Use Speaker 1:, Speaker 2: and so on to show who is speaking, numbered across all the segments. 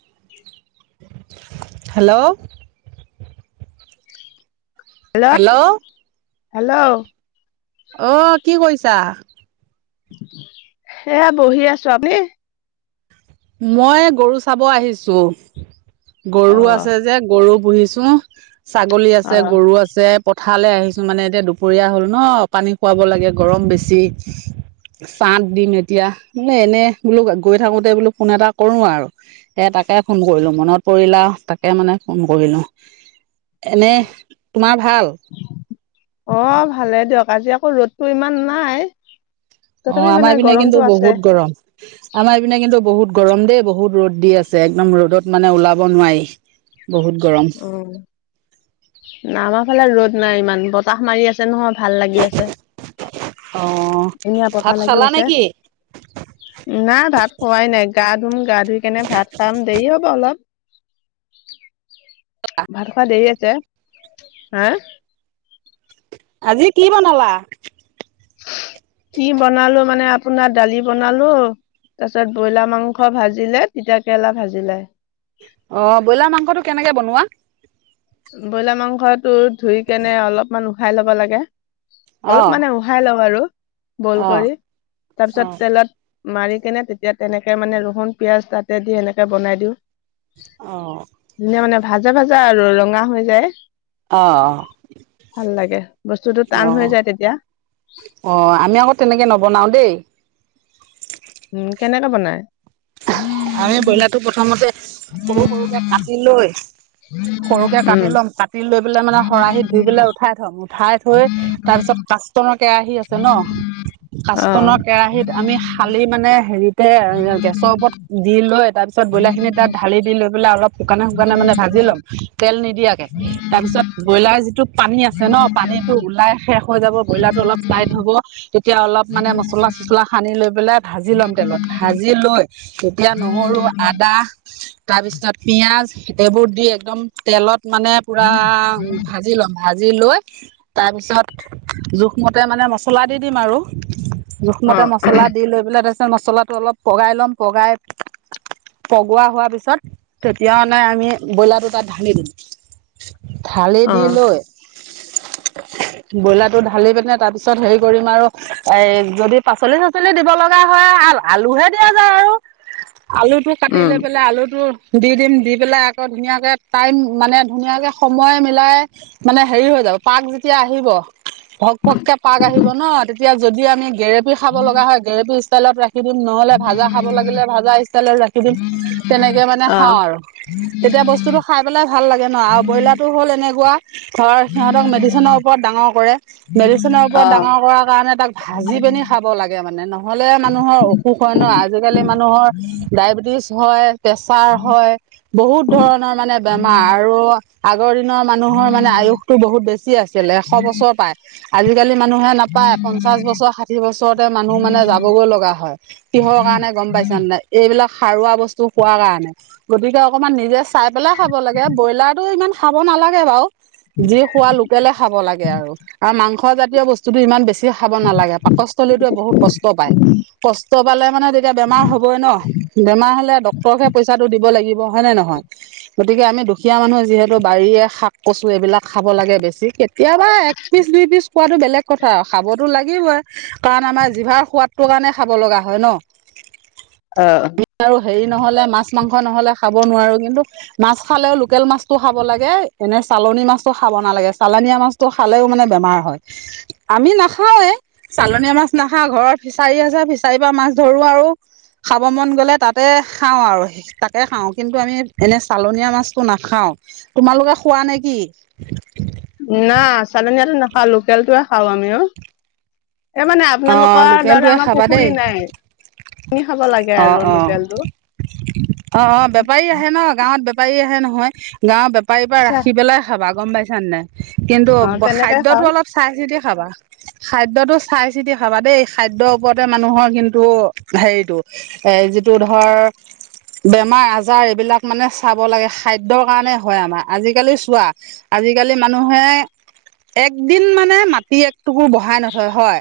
Speaker 1: [inaudible]
Speaker 2: Hello. Hello.
Speaker 1: Hello.
Speaker 2: আহ কি কইছা?
Speaker 1: হেয়া বহি আছো আপুনি?
Speaker 2: মই গৰু চাব আহিছো
Speaker 1: অ
Speaker 2: গৰু আছে যে গৰু পুহিছো ছাগলী
Speaker 1: অ
Speaker 2: আছে, গৰু আছে পথাৰলৈ আহিছো মানে এতিয়া দুপৰীয়া হ'ল ন পানী খোৱাব লাগে গৰম বেছি। চাঁত দিম এতিয়া মানে এনে বোলো গৈ থাকোতে বোলো ফোন এটা কৰো আৰু এ তাকে ফোন কৰিলো মনত পৰিলে তাকে মানে ফোন কৰিলো। এনে তোমাৰ ভাল
Speaker 1: অ', ভালেই দিয়ক আজি আকৌ ৰ'দটো ইমান নাই।
Speaker 2: অ',
Speaker 1: তথাপি মানে
Speaker 2: আমাৰ পিনে কিন্তু
Speaker 1: গৰমটো আছে
Speaker 2: বহুত গৰম আমাৰ পিনে কিন্তু বহুত গৰম দেই বহুত ৰ'দ দি আছে, একদম ৰ'দত মানে ওলাব নোৱাৰি। বহুত গৰম।
Speaker 1: উম', আমাৰ ফালে ৰ'দ নাই ইমান বতাহ মাৰি আছে নহয় ভাল লাগি আছে।
Speaker 2: অঁ
Speaker 1: সেয়া
Speaker 2: ভাত
Speaker 1: বতাহ লাগি
Speaker 2: খালা
Speaker 1: আছে।
Speaker 2: নেকি?
Speaker 1: নাই ভাত খোৱাই নাই। গা ধুম, গা ধুই কেনে ভাত খাম, দেৰি হ'ব অলপ। ভাত খোৱা দেৰি আছে হা?
Speaker 2: আজি কি বনালা?
Speaker 1: কি বনালোঁ মানে আপোনাৰ ডালি বনালোঁ। তাৰপিছত বইলাৰ মাংস ভাজিলে, তিতা কেৰেলা ভাজিলে।
Speaker 2: অ' বইলাৰ মাংসটো কেনেকে বনোৱা?
Speaker 1: বইলাৰ মাংসটো ধুই কেনে অলপমান উহাই ল'ব লাগে। অলপ
Speaker 2: অঁ
Speaker 1: মানে উহাই লওঁ আৰু বইল
Speaker 2: অঁ
Speaker 1: কৰি
Speaker 2: অঁ
Speaker 1: তাৰপিছত তেলত মাৰি কেনে তেতিয়া তেনেকে মানে ৰহুন, পিয়াজ তাতে দি এনেকে বনাই দিওঁ।
Speaker 2: অ'।
Speaker 1: ধুনীয়া মানে ভাজা ভাজা আৰু ৰঙা হৈ যায়।
Speaker 2: অ'।
Speaker 1: ভাল লাগে। বস্তুটো টান হৈ
Speaker 2: অ'।
Speaker 1: যায় তেতিয়া
Speaker 2: অ' আমি আকৌ তেনেকে নবনাও দেই।
Speaker 1: উম' কেনেকে বনাই?
Speaker 2: আমি বইলাটো প্ৰথমতে সৰু সৰুকে কাটি লৈ সৰুকে কাটি
Speaker 1: উম
Speaker 2: লম, কাটি লৈ পেলাই মানে শৰাহিত ধুই পেলাই উঠাই থ'ম, উঠাই থৈ তাৰ পিছত কাষ্টনৰ কেৰাহী আছে ন'
Speaker 1: অ
Speaker 2: কাষ্টনৰ কেৰাহীত আমি খালি মানে হেৰি [unintelligible] দেত দি লৈ তাৰপিছত বইলাৰখিনি তাত ঢালি দি লৈ পেলাই অলপ শুকানে শুকানে মানে ভাজি ল'ম, তেল নি নিদিয়াকে, তাৰপিছত বইলাৰ যিটো পানী আছে ন' পানীটো ওলাই শেষ হৈ যাব, ব্ৰইলাৰটো অলপ টাইট হ'ব তেতিয়া অলপ মানে মছলা চচলা সানি লৈ পেলাই ভাজি ল'ম তেলত, ভাজি লৈ তেতিয়া নহৰু, আদা তাৰপিছত পিয়াজ এইবোৰ দি একদম তেলত মানে পুৰা ভাজি ল'ম। ভাজি লৈ তাৰপিছত জোখমতে মানে মছলা দি দিম আৰু।
Speaker 1: অ
Speaker 2: জোখমতে মছলা দি লৈ পেলাই তাৰপিছত মছলাটো অলপ পগাই ল'ম পগাই পগোৱা হোৱাৰ পিছত তেতিয়া মানে আমি ব্ৰইলাৰটো তাত ঢালি দিম। ঢালি
Speaker 1: অ
Speaker 2: দি লৈ ব্ৰইলাৰটো ঢালি পিনে তাৰ পিছত হেৰি কৰিম আৰু এ, যদি পাচলি চাচলি দিব লগা হয়, আলুহে দিয়া যায় আৰু আলুটো কাটি
Speaker 1: উম
Speaker 2: লৈ পেলাই আলুটো দি দিম, দি পেলাই আকৌ ধুনীয়াকে টাইম মানে ধুনীয়াকে সময় মিলাই মানে হেৰি হৈ যায়। এপাক যেতিয়া আহিব পক পককে পাক আহিব ন' তেতিয়া যদি আমি গেৰেপি খাব লগা হয় গেৰেপি ষ্টাইলত ৰাখি ৰাখি দিম, নহ'লে ভাজা খাব লাগিলে ভাজা ষ্টাইলত ৰাখি দিম, তেনেকে মানে
Speaker 1: অ
Speaker 2: খাওঁ আৰু। তেতিয়া বস্তুতটো খাই পেলাই ভাল লাগে ন' আৰু ব্ৰইলাৰটো হ'ল এনেকুৱা ধৰ সিহঁতক মেডিচিনৰ ওপৰত ডাঙৰ কৰে, মেডিচিনৰ
Speaker 1: অ
Speaker 2: ওপৰত ডাঙৰ কৰাৰ কাৰণে তাক ভাজি কণী খাব লাগে মানে, নহ'লে মানুহৰ অসুখ হয় ন খালি মানুহৰ ডায়েবেটিছ হয় প্ৰেচাৰ হয়, বহুত ধৰণৰ মানে বেমাৰ আৰু আগৰ দিনৰ মানুহৰ মানে আয়ুসটো বহুত বেছি আছিলে, এশ বছৰ পায়, আজিকালি মানুহে নাপায়। পঞ্চাশ বছৰ, ষাঠি বছৰতে মানুহ মানে যাবগৈ লগা হয়, কিহৰ কাৰণে গম পাইছা নে নাই, এইবিলাক সাৰুৱা বস্তু খোৱা কাৰণে। গতিকে অকমান নিজে চাই পেলাই খাব লাগে, ব্ৰইলাৰটো ইমান খাব না নালাগে বাৰু। জেই খোৱা লোকেলে খাব লাগে আৰু। আৰু মাংসজাতিয় বস্তুটো ইমান বেছি খাব নালাগে, পাকস্থলীতে বহুত কষ্ট পায়, কষ্ট পালে মানে তেতিয়া বেমাৰ হ'বই ন' বেমাৰ হলে ডক্তৰকহে পইচাটো দিব লাগিব হয়ে নে নহয়? গতিকে আমি দুখীয়া মানুহে যিহেতু বাৰীয়ে শাক কচুঁ এইবিলাক খাব লাগে বেছি। এয় পা এক পিচ দুই পিচ। খোৱাতটো বেলেগ কথা খাবতো লাগিবই, কাৰণ আমাৰ জিভাৰ সোৱাদটোৰ কাৰণে খাব লগা হয় ন।
Speaker 1: অ
Speaker 2: ভিটল হেৰি নহ'লে মাছ। মাছ, মাংস নহ'লে খাব নোৱাৰো, কিন্তু মাছ খালেও লোকেল মাছটো খাব লাগে এনে চালনী মাছটো খাব নালাগে, চালনিয়া মাছটো খালেও মানে বেমাৰ হয়, আমি নাখাওঁৱে চালনিয়া মাছ নাখা ঘৰৰ ফিচাৰী আছে ফিচাৰীৰ পৰা মাছ ধৰু আৰু খাব মন গ'লে তাতে খাওঁ, আৰু তাকে খাওঁ কিন্তু আমি এনে চালানি চালনিয়া মাছ নাখাওঁ, তোমালোকে খোৱা নেকি?
Speaker 1: না চালনীয়াটো নাখাওঁ, লোকেলটোৱে খাওঁ আমি অ'। এই মানে
Speaker 2: অ
Speaker 1: আপোনালোকৰ দৰে
Speaker 2: লোকেলটোৱে
Speaker 1: আমাৰ
Speaker 2: খাবা দেই
Speaker 1: পুখুৰী নাই। কিনি খাব লাগে আৰু
Speaker 2: অ' অ'
Speaker 1: লোকেলটো
Speaker 2: অ' অ' বেপাৰী আহে ন গাঁৱত বেপা বেপাৰী আহে নহয়, গাঁৱৰ বেপাৰীৰ পৰা
Speaker 1: চা
Speaker 2: ৰাখি পেলাই খাবা গ'ম পাইছা নে নাই। কিন্তু
Speaker 1: অ তেনেকে
Speaker 2: খাদ্যতো
Speaker 1: খাওঁ
Speaker 2: অলপ চাই চিন্তি খাবা খাদ্যতটো চাই চিন্তি খাবা দেই খাদ্যৰ ওপৰতে মানুহৰ কিন্তু হেৰিতটো এ যিটো ধৰ। বেমাৰ আজাৰ এইবিলাক মানে চাব লাগে খাদ্যৰ কাৰণে হয় আমাৰ আজিকালি চোৱা। আজিকালি মানুহে একদিন মানে মাটি টুকুৰ বহাই নথয় হয়,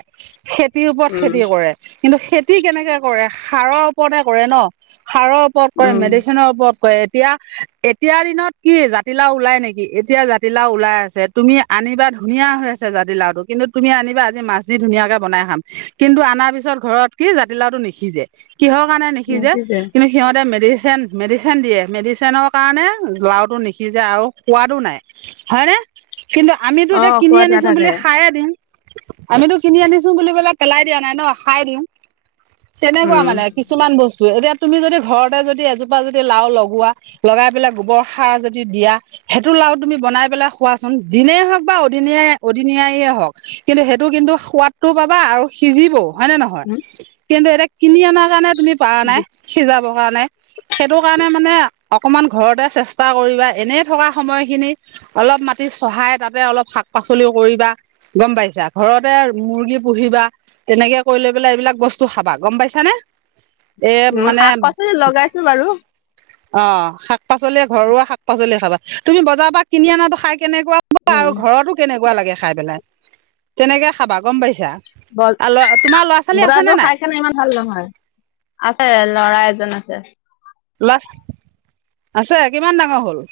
Speaker 2: খেতিৰ ওপৰত
Speaker 1: উম
Speaker 2: খেতি কৰে, কিন্তু খেতি কেনেকে কৰে। সাৰৰ ওপৰতে কৰে ন সাৰৰ ওপৰত কৰে,
Speaker 1: উম
Speaker 2: মেডিচিনৰ ওপৰত কৰে। এতিয়া, এতিয়াাৰ দিনত কি জাতিলাও ওলাই নেকি এতিয়া জাতিলাও ওলাই আছে তুমি আনিবা। ধুনীয়া হৈ আছে জাতি লাওটো, কিন্তু তুমি আনিবা আজি মাছ দি ধুনীয়াকে বনাই খাম। কিন্তু অনাৰ পিছত ঘৰত কি জাতিলাওটো নিসিজে, কিহৰ কাৰণে নিসিজে, কিন্তু সিহতে মেডিচিন মেডিচিন দিয়ে, মেডিচিনৰ কাৰণে লাওটো নিসিজে আৰু সোৱাদো নাই, হয়নে? কিন্তু আমিতো
Speaker 1: অ
Speaker 2: এতিয়া কিনি
Speaker 1: সোৱাদ
Speaker 2: আনিছো
Speaker 1: নাথাকে।
Speaker 2: বুলি খাই দিম। আমিতো কিনি আনিছো বুলি পেলা পেলাই দিয়া নাই ন খাই দিওঁ তেনেকুৱা।
Speaker 1: উম।
Speaker 2: মানে কিছুমান বস্তু এতিয়া। তুমি যদি ঘৰতে যদি এজোপা যদি লাও লগোৱা লগাই পেলাই গোবৰ সাৰ যদি দিয়া সেইটো। তুমি বনাই পেলাই খোৱাচোন দিনেই হওঁক বা অদিন অদিনিয়াই হওঁক। কিন্তু সেইটো কিন্তু সোৱাদ। সোৱাদটোও পাবা আৰু সিজিবও হয় নে নহয়। কিন্তু, এতিয়া কিনি আনা কাৰণে তুমি পাৰা নাই সিজাবৰ কাৰণে সেইটো কাৰণে মানে। অকমান ঘৰতে চেষ্টা কৰিবা এনেই থকা সময়খিনি অলপ মাটি চহাই তাতে অলপ। শাক পাচলি কৰিবা গ'ম পাইছা, ঘৰতে মুৰ্গী পুহিবা। তেনেকে কৰি লৈ পেলাই এইবিলাক বস্তু খাবা গ'ম পাইছানে। এই
Speaker 1: উম
Speaker 2: মানে।
Speaker 1: শাক পাচলি লগাইছো বাৰু।
Speaker 2: অ' শাক পাচলি ঘৰুৱা শাক পাচলি খাবা, তুমি বজাৰৰ পৰা কিনি আনাতো খাই। কেনেকুৱা হয়
Speaker 1: উম।
Speaker 2: আৰু ঘৰতো কেনেকুৱা লাগে খাই পেলাই তেনেকে খাবা গ'ম পাইছা।
Speaker 1: ব
Speaker 2: আৰু তোমাৰ ল'ৰা ছোৱালী আছে নে
Speaker 1: বজাৰটো
Speaker 2: নাই
Speaker 1: খাই কেনে ইমান ভাল। ভাল নহয় আছে ল'ৰা এজন আছে।
Speaker 2: ল'ৰা আছে কিমান ডাঙৰ হ'ল।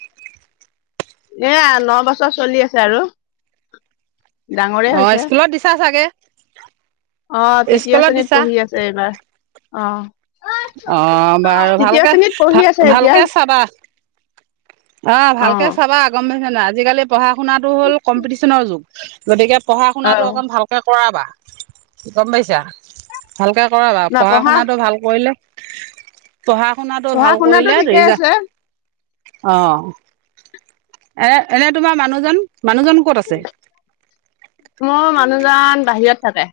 Speaker 1: এয়া ন বছৰ চলি আছে আৰু। ডাঙৰে
Speaker 2: অ'
Speaker 1: হৈছে।
Speaker 2: স্কুলত দিছা চাগে।
Speaker 1: অ' তৃতীয়
Speaker 2: স্কুলত
Speaker 1: শ্ৰেণীত
Speaker 2: দিছা
Speaker 1: পঢ়ি আছে এইবাৰ অ'।
Speaker 2: অ' বাৰু
Speaker 1: তৃতীয়
Speaker 2: ভালকে
Speaker 1: শ্ৰেণীত পঢ়ি আছে এতিয়া।
Speaker 2: ভালকে চাবা। অ' ভালকে চাবা গ'ম পাইছানে। আজিকালি পঢ়া শুনাটো হ'ল কম্পিটিচনৰ যুগ গতিকে। পঢ়া
Speaker 1: অ
Speaker 2: শুনাটো অকণ ভালকৈ কৰাবা গ'ম পাইছা। ভালকৈ কৰাবা পঢ়া শুনাটো ভাল কৰিলে। পঢ়া শুনাটো
Speaker 1: পঢ়া
Speaker 2: ভাল
Speaker 1: শুনাতো
Speaker 2: কৰিলে
Speaker 1: ঠিকে আছে
Speaker 2: ৰিজাল্ট। অ' এ এনে তোমাৰ মানুহজন মানুহজন ক'ত আছে।
Speaker 1: মানুহ জন বাহিৰত থাকে।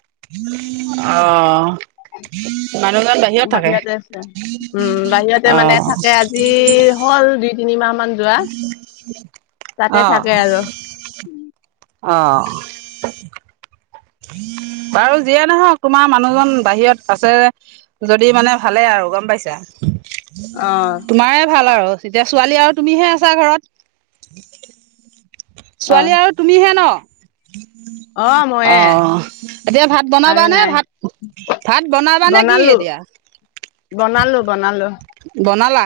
Speaker 2: অ মানুহজন
Speaker 1: বাহিৰতে আছে।
Speaker 2: বাহিৰত
Speaker 1: উম বাহিৰতে মানে
Speaker 2: থাকে
Speaker 1: আজি হ'ল দুই তিনিমাহ
Speaker 2: অ
Speaker 1: মান যোৱা তাতে
Speaker 2: অ
Speaker 1: থাকে আৰু।
Speaker 2: অঁ বাৰু যিয়ে নহওক তোমাৰ মানুহজন বাহিৰত আছে যদি মানে ভালে আৰু গম পাইছা
Speaker 1: অ',
Speaker 2: তোমাৰে ভাল আৰু তেতিয়া ছোৱালী আৰু তুমিহে আছা ঘৰত
Speaker 1: অ',
Speaker 2: ছোৱালী আৰু তুমিহে ন
Speaker 1: অ ময়ে
Speaker 2: এতিয়া ভাত বনাব
Speaker 1: আৰু
Speaker 2: নে
Speaker 1: নাই
Speaker 2: ভাত ভাত বনাবানে কি
Speaker 1: বনালো
Speaker 2: এতিয়া
Speaker 1: বনালো বনালো
Speaker 2: বনালা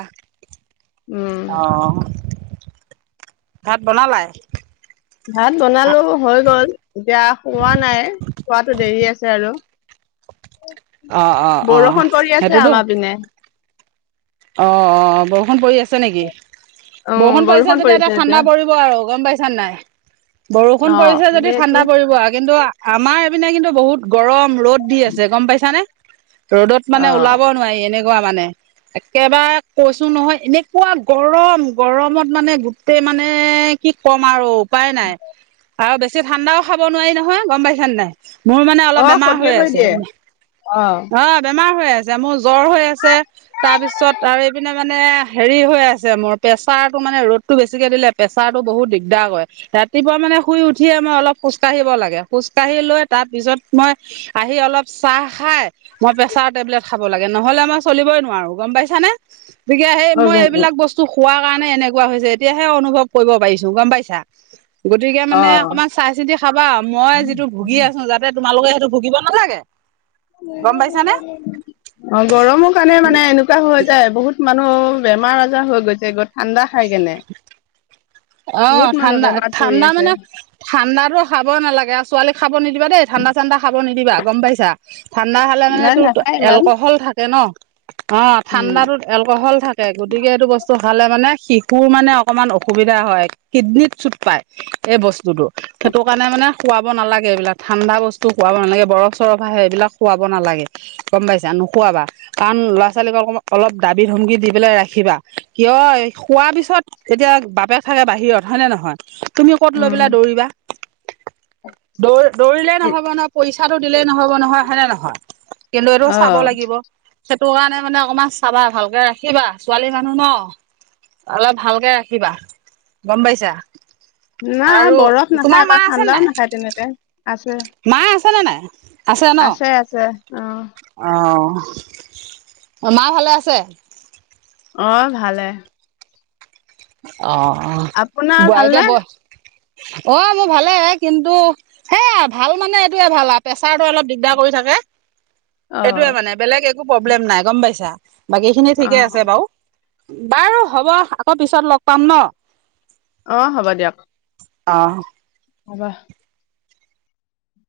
Speaker 1: উম,
Speaker 2: অ ভাত বনালাই
Speaker 1: ভাত বনালো হৈ গ'ল এতিয়া খোৱা নাই খোৱাটো দেৰি আছে আৰু
Speaker 2: অ অ অ
Speaker 1: বৰষুণ পৰি আছে
Speaker 2: সেইটোতো
Speaker 1: আমাৰ পিনে
Speaker 2: অ অ বৰষুণ পৰি আছে নেকি বৰষুণ পৰিছে যেতিয়া এতিয়া ঠাণ্ডা পৰিব আৰু গম পাইছা নাই বৰষুণ
Speaker 1: অ',
Speaker 2: পৰিছে যদি
Speaker 1: যিহেতু
Speaker 2: ঠাণ্ডা পৰিব কিন্তু আমাৰ এইপিনে কিন্তু বহুত গৰম ৰ'দ দি আছে গম পাইছানে ৰ'দত মানে
Speaker 1: অ',
Speaker 2: ওলাব নোৱাৰি এনেকুৱা মানে একেবাৰে কৈছো নহয় এনেকুৱা গৰম গৰমত মানে গোটেই মানে কি ক'ম আৰু উপায় নাই আৰু বেছি ঠাণ্ডাও খাব নোৱাৰি নহয় গম পাইছান নাই মোৰ মানে অলপ
Speaker 1: অ',
Speaker 2: বেমাৰ
Speaker 1: ক্ষতি
Speaker 2: হৈ
Speaker 1: কৰি
Speaker 2: আছে
Speaker 1: দিয়ে
Speaker 2: অ বেমাৰ হৈ আছে মোৰ জ্বৰ হৈ আছে তাৰপিছত আৰু এইপিনে মানে হেৰি হৈ আছে মোৰ প্ৰেছাৰটো মানে ৰ'দতটো বেছিকে দিলে প্ৰেছাৰতটো বহুত দিগদাৰ কৰে ৰাতিপুৱা মানে শুই উঠিয়ে আমাৰ অলপ খোজকাঢ়িব লাগে খোজ কাঢ়ি লৈ তাৰ পিছত মই আহি অলপ চাহ খাই মই প্ৰেচাৰ টেবলেট খাব লাগে নহলে মই চলিবই নোৱাৰো গম পাইছা নে গতিকে সেই
Speaker 1: অ',
Speaker 2: মই এইবিলাক বস্তু খোৱা কাৰণে এনেকুৱা হৈছে এতিয়াহে অনুভৱ কৰিব পাৰিছো গম পাইছা গতিকে মানে
Speaker 1: অ',
Speaker 2: অকণমান চাই চিতি খাবা মই যিটো ভুগি আছো যাতে তোমালোকে সেইটো ভুগিব নালাগে গম পাইছানে
Speaker 1: অ গৰমৰ কাৰণে মানে এনেকুৱা হৈ যায় বহুত মানুহৰ বেমাৰ আজাৰ হৈ গৈছে গৈ ঠাণ্ডা খাই কেনে
Speaker 2: অ
Speaker 1: বহুত মানুহ
Speaker 2: ঠাণ্ডা
Speaker 1: বেমাৰত পৰি
Speaker 2: ঠাণ্ডা
Speaker 1: আছে
Speaker 2: মানে ঠাণ্ডাতো খাব নালাগে আৰু ছোৱালীক খাব নিদিবা দেই ঠাণ্ডা চা ঠাণ্ডা খাব নিদিবা গম পাইছা ঠাণ্ডা খালে মানে
Speaker 1: নাই
Speaker 2: এটোত
Speaker 1: নাখায় ইমান
Speaker 2: এলকহল থাকে ন অ
Speaker 1: উম,
Speaker 2: ঠাণ্ডাতোত এলকহল থাকে গতিকে এইটো বস্তু খালে মানে শিশুৰ মানে অকমান অসুবিধা হয় কিডনত চুট পায় এই বস্তুতটো সেইটো কাৰণে মানে খুৱাব নালাগে এইবিলাক ণ্ডা বস্তু খুৱাব নালাগে বৰফ চৰফ আহে এইবিলাক খুৱাব নালাগে নোখোৱাবা ল'ৰা ছোৱালীক অলপ দাবী ধমকি দি পেলাই ৰাখিবা কিয় খোৱাৰ পিছত এতিয়া বাপেক থাকে বাহিৰত হয়নে নহয় তুমি ক'ত লৈ
Speaker 1: উম।
Speaker 2: পেলাই দৌৰিবা দৌ দৌৰিলেই নহব নহয় পইচাটো দিলেই নহব নহয় হয় নে নহয় কিন্তু এইটো
Speaker 1: অ
Speaker 2: চাব লাগিব সেইটো কাৰণে মানে অকমান চাবা ভালকে ৰাখিবা ছোৱালী মানুহ ন অলপ ভালকে ৰাখিবা গম পাইছা
Speaker 1: না
Speaker 2: আৰু
Speaker 1: বৰফ
Speaker 2: তোমাৰ
Speaker 1: নাখায়
Speaker 2: মা
Speaker 1: তাই
Speaker 2: আছে
Speaker 1: ঠাণ্ডাও
Speaker 2: নাই
Speaker 1: নাখায় তেনেকে আছে
Speaker 2: মা আছে ন নাই আছে ন
Speaker 1: আছে অ
Speaker 2: অ অ মা ভালে আছে
Speaker 1: অহ ভালে
Speaker 2: [unintelligible] অ
Speaker 1: আপোনাৰ ভালনে
Speaker 2: মোৰ ভালে কিন্তু সেয়া ভাল মানে এইটয়ে ভাল আৰু প্ৰেছাৰটো অলপ দিগদাৰ কৰি থাকে
Speaker 1: অ
Speaker 2: এইটোৱে মানে বেলেগ একো প্ৰব্লেম নাই গম পাইছা বাকী খিনি
Speaker 1: অ
Speaker 2: ঠিকে আছে বাৰু বাৰু হ'ব আকৌ পিছত লগ পাম ন
Speaker 1: অ হ'ব দিয়ক
Speaker 2: অ
Speaker 1: অ বাহ